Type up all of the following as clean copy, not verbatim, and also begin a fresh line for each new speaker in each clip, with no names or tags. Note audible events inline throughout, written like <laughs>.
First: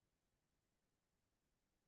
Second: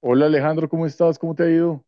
Hola Alejandro, ¿cómo estás? ¿Cómo te ha ido?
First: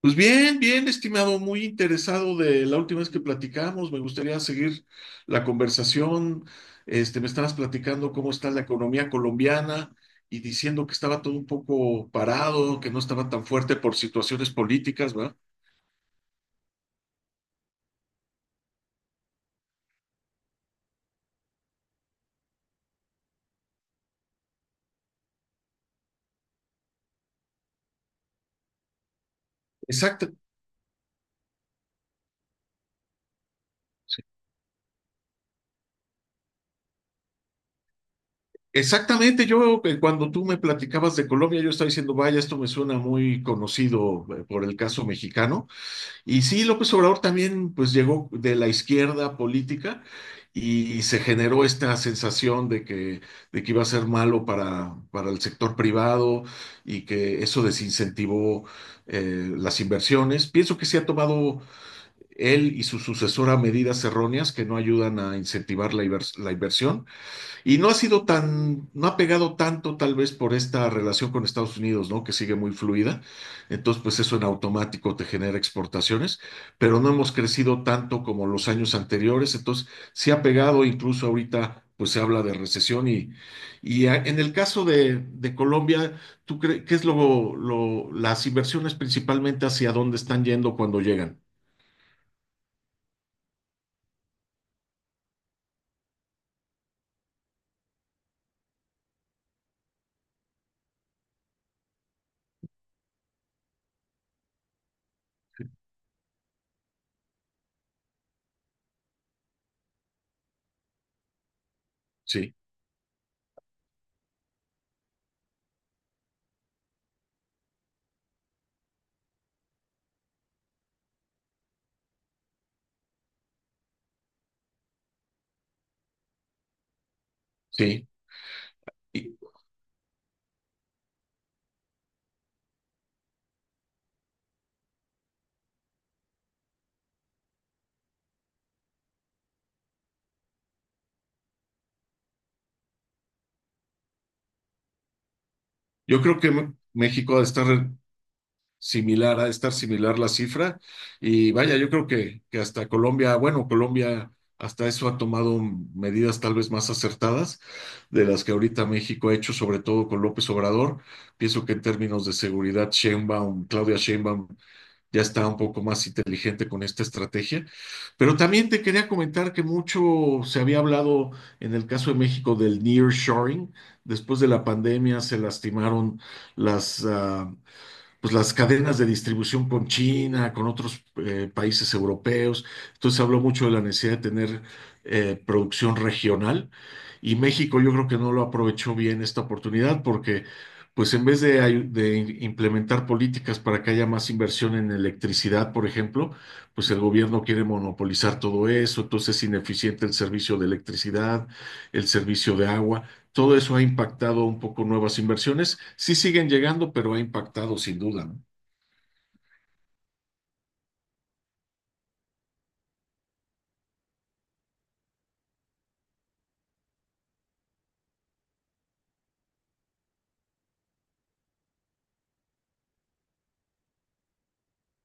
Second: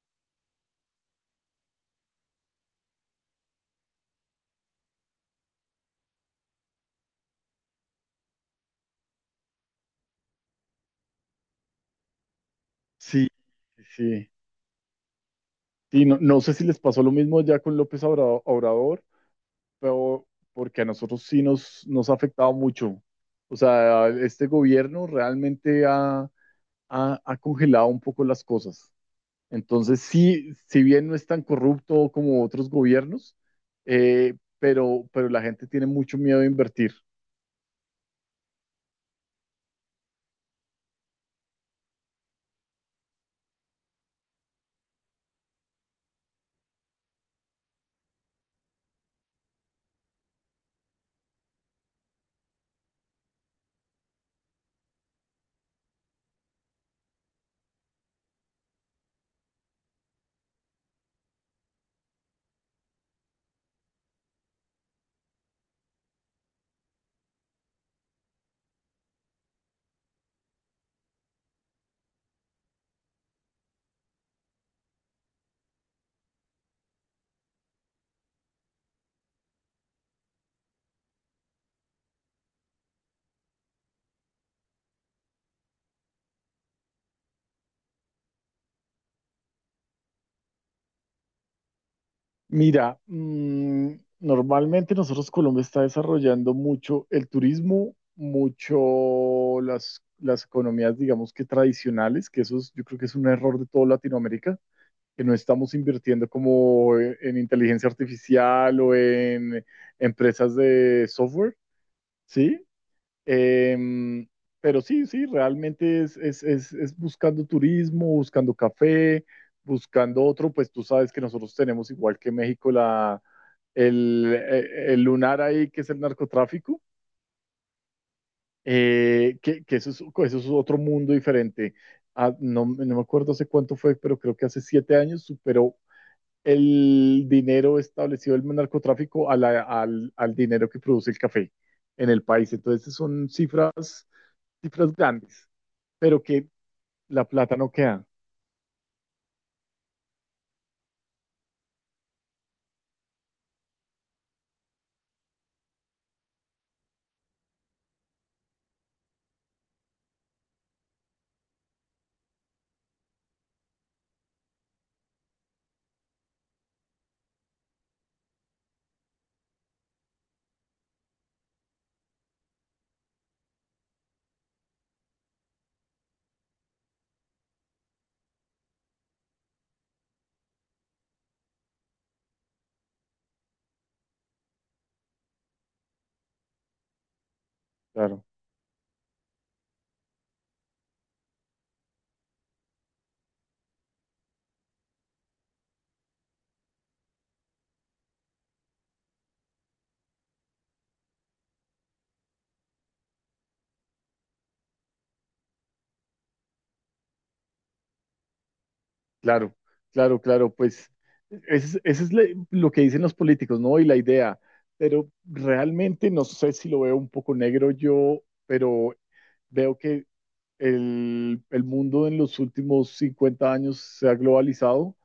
Pues bien, bien, estimado, muy interesado de la última vez que platicamos. Me gustaría seguir la conversación. Me estabas platicando cómo está la economía colombiana y diciendo que estaba todo un poco parado, que no
Sí,
estaba tan fuerte por
sí.
situaciones políticas, ¿verdad?
Sí, no, no sé si les pasó lo mismo ya con López Obrador, pero porque a nosotros sí nos ha afectado mucho. O sea, este gobierno realmente ha congelado un poco las cosas. Entonces,
Exacto.
sí, si bien no es tan corrupto como otros gobiernos, pero la gente tiene mucho miedo a invertir.
Exactamente, yo cuando tú me platicabas de Colombia, yo estaba diciendo, vaya, esto me suena muy conocido por el caso mexicano. Y sí, López Obrador también pues llegó de la izquierda política y se generó esta sensación de que iba a ser malo para el sector privado y que eso desincentivó las inversiones. Pienso que se ha tomado él y su sucesora medidas erróneas que no ayudan a incentivar la inversión y no ha sido no ha pegado tanto tal vez por esta relación con Estados Unidos, ¿no? Que sigue muy fluida. Entonces, pues eso en automático te genera exportaciones, pero no hemos crecido tanto como los años anteriores. Entonces, sí ha pegado, incluso ahorita, pues se habla de recesión. En el caso de Colombia, ¿tú crees qué es las inversiones principalmente hacia dónde están yendo cuando llegan?
Mira, normalmente nosotros Colombia está desarrollando mucho el turismo, mucho las economías, digamos que tradicionales, que yo creo que es un error de toda Latinoamérica, que no estamos invirtiendo como en inteligencia artificial o en empresas de software,
Sí,
¿sí? Em, pero sí, sí, realmente es buscando turismo, buscando café, buscando otro. Pues tú sabes que nosotros tenemos igual que México el lunar ahí, que es el narcotráfico.
sí. Y
Que eso es otro mundo diferente. Ah, no, no me acuerdo hace cuánto fue, pero creo que hace 7 años superó el dinero establecido el narcotráfico a al dinero que produce el café en el país. Entonces son cifras grandes, pero
yo creo
que
que
la
México ha de
plata
estar
no queda,
similar, ha de estar similar la cifra. Y vaya, yo creo que hasta Colombia, bueno, Colombia hasta eso ha tomado medidas tal vez más acertadas de las que ahorita México ha hecho, sobre todo con López Obrador. Pienso que en términos de seguridad, Sheinbaum, Claudia Sheinbaum ya está un poco más inteligente con esta estrategia. Pero también te quería comentar que mucho se había hablado en el caso de México del nearshoring. Después de la pandemia se lastimaron las, ah, pues las cadenas de distribución con China, con otros países europeos. Entonces se habló mucho de la necesidad de tener producción regional y México yo creo que
claro.
no lo aprovechó bien esta oportunidad porque pues en vez de, ayu- de im- implementar políticas para que haya más inversión en electricidad, por ejemplo, pues el gobierno quiere monopolizar todo eso, entonces es ineficiente el servicio de electricidad, el servicio de agua todo eso ha impactado un poco nuevas inversiones. Sí siguen llegando, pero ha impactado sin duda, ¿no?
Claro, claro, claro, pues eso es, ese es lo que dicen los políticos, ¿no? Y la idea. Pero realmente no sé, si lo veo un poco negro yo, pero veo que el mundo en los últimos 50 años se ha globalizado.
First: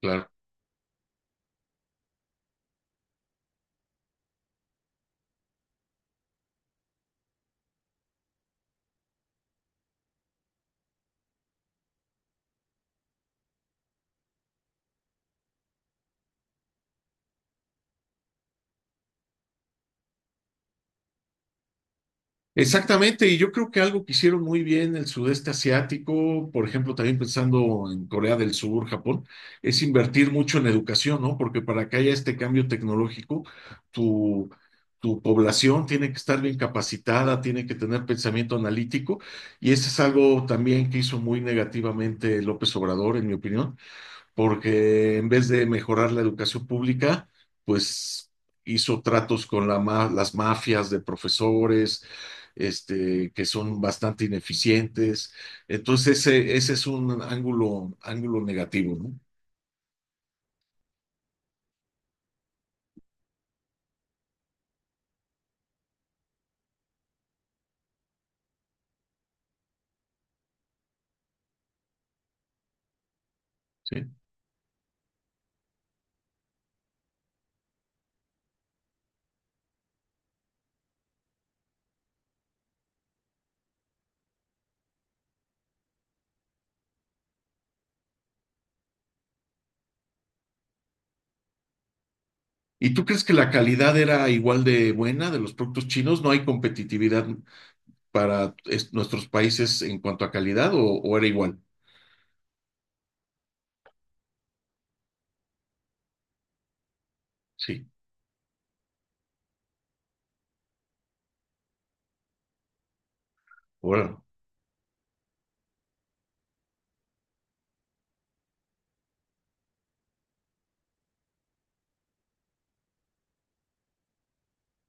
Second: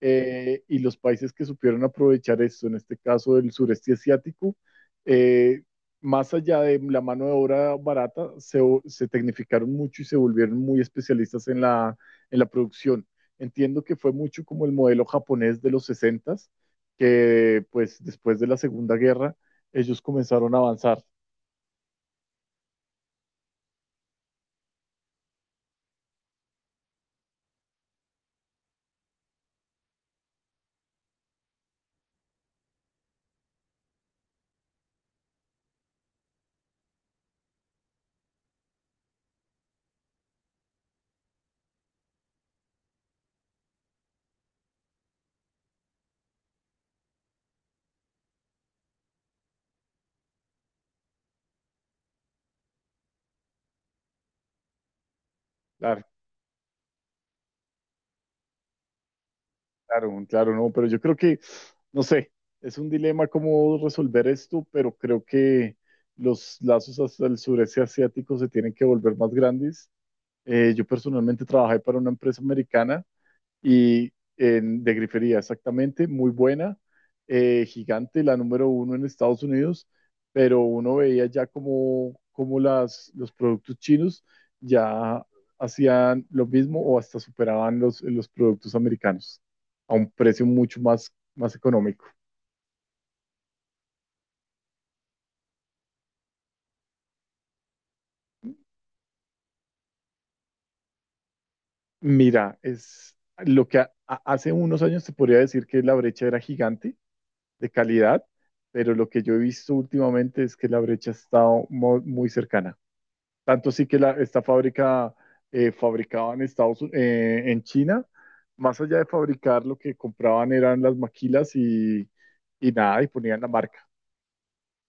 Claro.
Y los países que supieron aprovechar esto, en este caso del sureste asiático, eh, más allá de la mano de obra barata, se tecnificaron mucho y se volvieron muy especialistas en la producción. Entiendo que fue mucho como el modelo japonés de los 60, que pues después de la Segunda Guerra ellos comenzaron a avanzar.
Exactamente, y yo creo que algo que hicieron muy bien el sudeste asiático, por ejemplo, también pensando en Corea del Sur, Japón, es invertir mucho en educación, ¿no? Porque para que haya este cambio tecnológico, tu, tu población tiene que estar bien capacitada, tiene que tener pensamiento analítico, y eso es algo también que hizo muy negativamente López Obrador, en mi opinión, porque en vez de mejorar la educación pública, pues hizo tratos con las mafias de profesores, que son bastante ineficientes. Entonces, ese es un ángulo negativo, ¿no?
Claro, claro, no, pero yo creo que, no sé, es un dilema cómo resolver esto, pero creo que los lazos hasta el sureste asiático se tienen que volver más grandes. Yo personalmente trabajé para una empresa americana
Sí.
de grifería, exactamente, muy buena, gigante, la número uno en Estados Unidos, pero uno veía ya como los productos chinos ya hacían lo mismo o hasta superaban los productos americanos a un precio mucho más económico.
¿Y tú crees que la calidad era igual de buena de los productos chinos? ¿No hay competitividad para nuestros países en cuanto a calidad o era igual?
Mira, es lo que hace unos años te podría decir que la brecha era gigante de
Sí.
calidad, pero lo que yo he visto últimamente es que la brecha ha estado muy cercana. Tanto sí que la,
Bueno.
esta fábrica fabricaba en Estados Unidos, en China. Más allá de fabricar, lo que compraban eran las maquilas y nada, y ponían la marca.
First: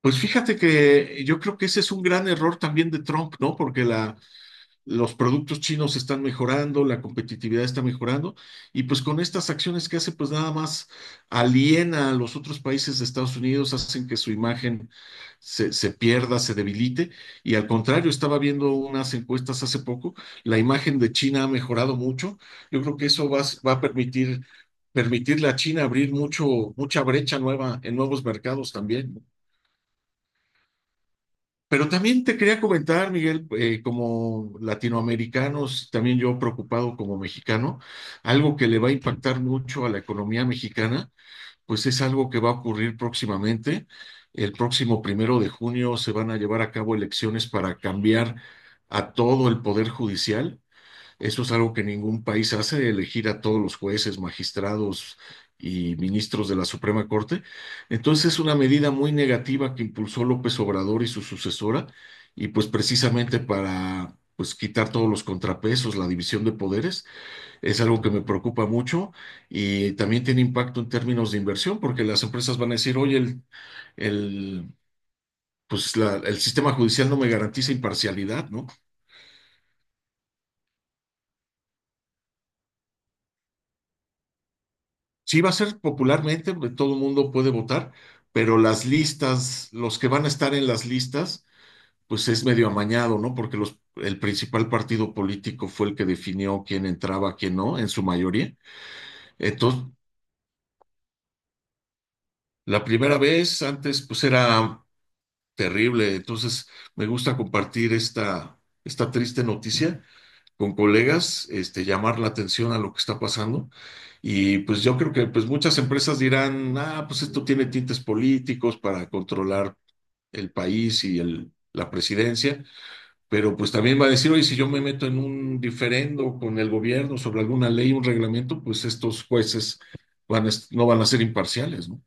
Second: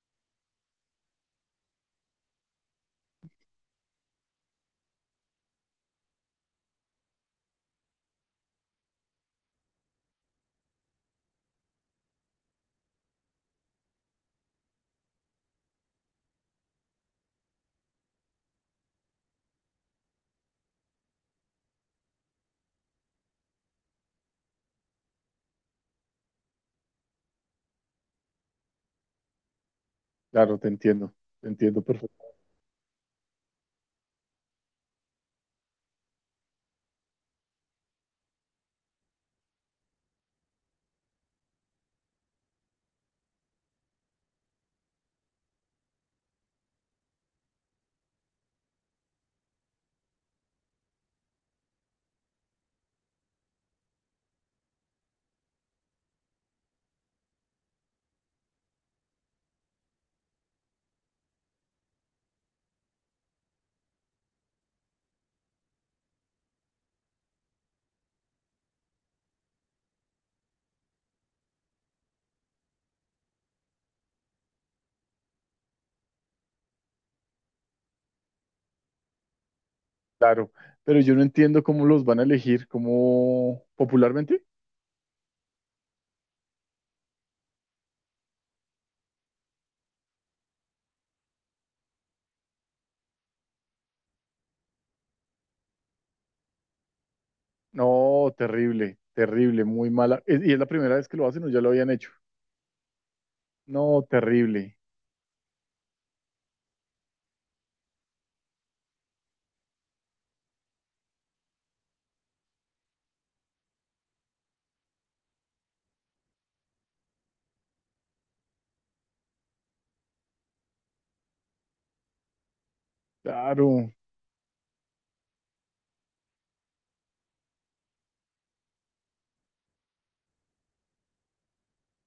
Pues fíjate que yo creo que ese es un gran error también de Trump, ¿no? Porque los productos chinos están mejorando, la competitividad está mejorando, y pues con estas acciones que hace, pues nada más aliena a los otros países de Estados Unidos, hacen que su imagen se pierda, se debilite, y al contrario, estaba viendo unas encuestas hace poco, la imagen de China ha mejorado mucho, yo creo que eso va a permitirle a China abrir mucho, mucha brecha nueva en nuevos mercados también.
Claro, te entiendo
Pero
perfecto.
también te quería comentar, Miguel, como latinoamericanos, también yo preocupado como mexicano, algo que le va a impactar mucho a la economía mexicana, pues es algo que va a ocurrir próximamente. El próximo primero de junio se van a llevar a cabo elecciones para cambiar a todo el poder judicial. Eso es algo que ningún país hace, elegir a todos los jueces, magistrados y ministros de la Suprema Corte. Entonces es una medida muy negativa que impulsó López Obrador y su sucesora, y pues precisamente para pues quitar todos los contrapesos, la división de poderes, es algo que me preocupa mucho y también tiene impacto en términos de inversión, porque las empresas van a decir, oye, el, pues el sistema judicial no me garantiza imparcialidad, ¿no?
Claro, pero yo no entiendo cómo los van a elegir, cómo, popularmente.
Sí, va a ser popularmente, todo el mundo puede votar, pero las listas, los que van a estar en las listas, pues es medio amañado, ¿no? Porque el principal partido político fue el que definió quién entraba, quién no, en su
No,
mayoría.
terrible, terrible,
Entonces,
muy mala. ¿Y es la primera vez que lo hacen o ya lo habían hecho?
la primera vez
No,
antes, pues
terrible.
era terrible. Entonces, me gusta compartir esta triste noticia con colegas, llamar la atención a lo que está pasando. Y pues yo creo que pues muchas empresas dirán, ah, pues esto tiene tintes políticos para controlar el país y la presidencia, pero pues
Claro,
también va a decir, oye, si yo me meto en un diferendo con el gobierno sobre alguna ley, un reglamento, pues estos jueces van a no van a ser imparciales, ¿no?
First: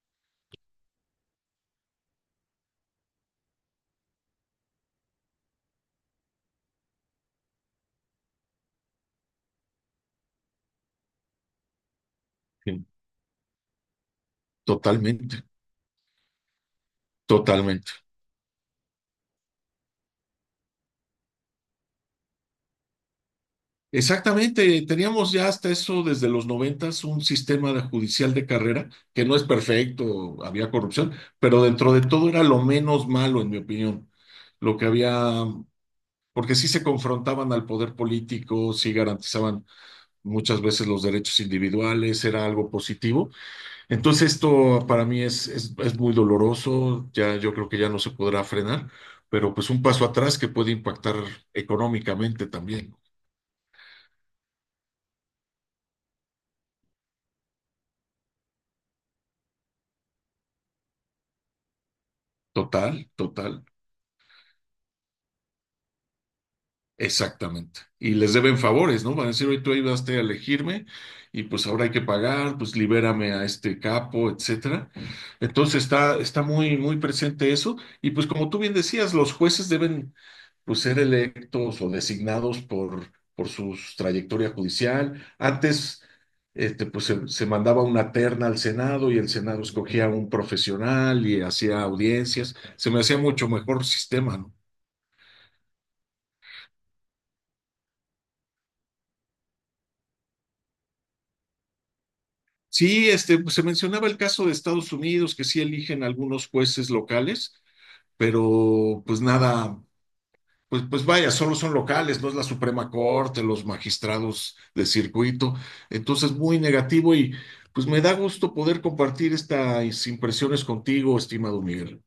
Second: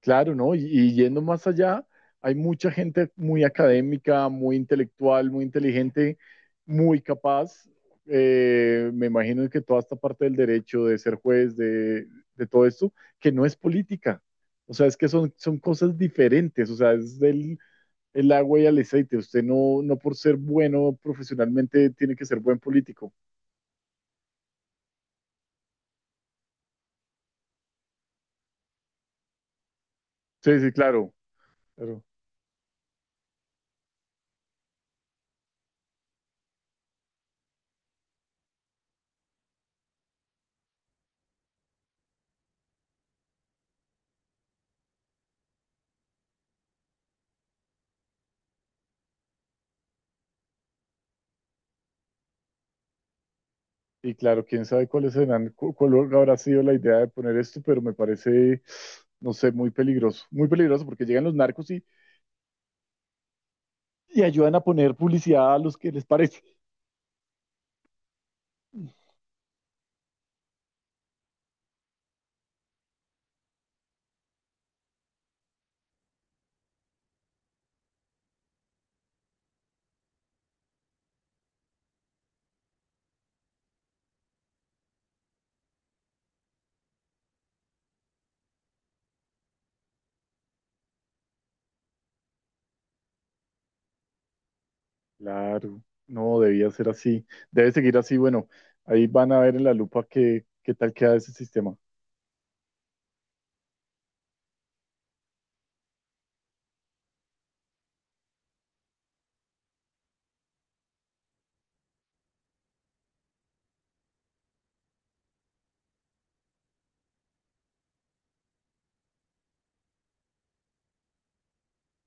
claro, ¿no? Y yendo más allá, hay mucha gente muy académica, muy intelectual, muy inteligente, muy capaz. Me imagino que toda esta parte del derecho, de ser juez, de todo
Sí.
esto, que no es política. O sea, es que son,
Totalmente,
son cosas diferentes. O sea, es del
totalmente.
el agua y el aceite. Usted no, no por ser bueno profesionalmente tiene que ser buen político.
Exactamente, teníamos ya hasta eso desde los noventas un sistema de judicial de carrera que no es perfecto,
Sí,
había
sí, claro.
corrupción, pero dentro de
Claro.
todo era lo menos malo, en mi opinión. Lo que había, porque sí se confrontaban al poder político, sí garantizaban muchas veces los derechos individuales, era algo positivo. Entonces esto para mí es muy doloroso, ya yo creo que ya no se podrá frenar, pero pues un paso atrás que puede impactar económicamente también.
Y claro, quién sabe cuáles serán, cuál habrá sido la idea de poner esto, pero me parece, no sé, muy peligroso. Muy peligroso porque llegan los narcos y,
Total, total.
y ayudan a poner publicidad a los que les parece.
Exactamente. Y les deben favores, ¿no? Van a decir, hoy tú ayudaste a elegirme y pues ahora hay que pagar, pues libérame a este capo, etcétera. Entonces está, está muy, muy presente eso. Y pues como tú bien decías, los jueces deben pues ser electos o designados por su trayectoria judicial. Antes, pues se mandaba una terna al Senado y el Senado escogía a un profesional y hacía audiencias. Se me hacía mucho mejor sistema, ¿no?
Claro, no, debía ser así. Debe seguir así. Bueno, ahí van a ver en la lupa qué tal queda ese sistema.
Sí, pues, se mencionaba el caso de Estados Unidos, que sí eligen algunos jueces locales, pero pues nada, pues vaya, solo son locales, no es la Suprema Corte, los magistrados de circuito. Entonces, muy negativo y pues me da gusto poder compartir estas impresiones contigo, estimado Miguel.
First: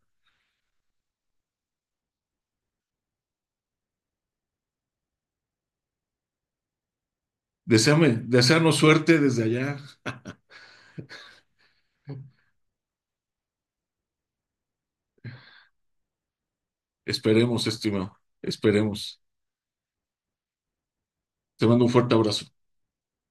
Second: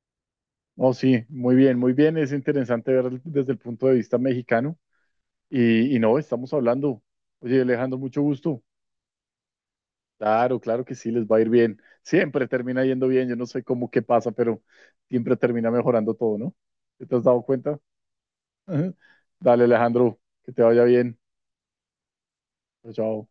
Oh, sí, muy bien, muy bien. Es interesante ver desde el punto de vista mexicano. Y no, estamos hablando. Oye, Alejandro,
Deseame,
mucho gusto.
desearnos suerte desde allá.
Claro, claro que sí, les va a ir bien. Siempre termina yendo bien. Yo no sé cómo qué pasa, pero siempre termina mejorando todo, ¿no? ¿Te has dado
Esperemos,
cuenta?
estimado,
<laughs>
esperemos.
Dale, Alejandro, que te vaya bien.
Te mando un fuerte abrazo.
Chao, chao.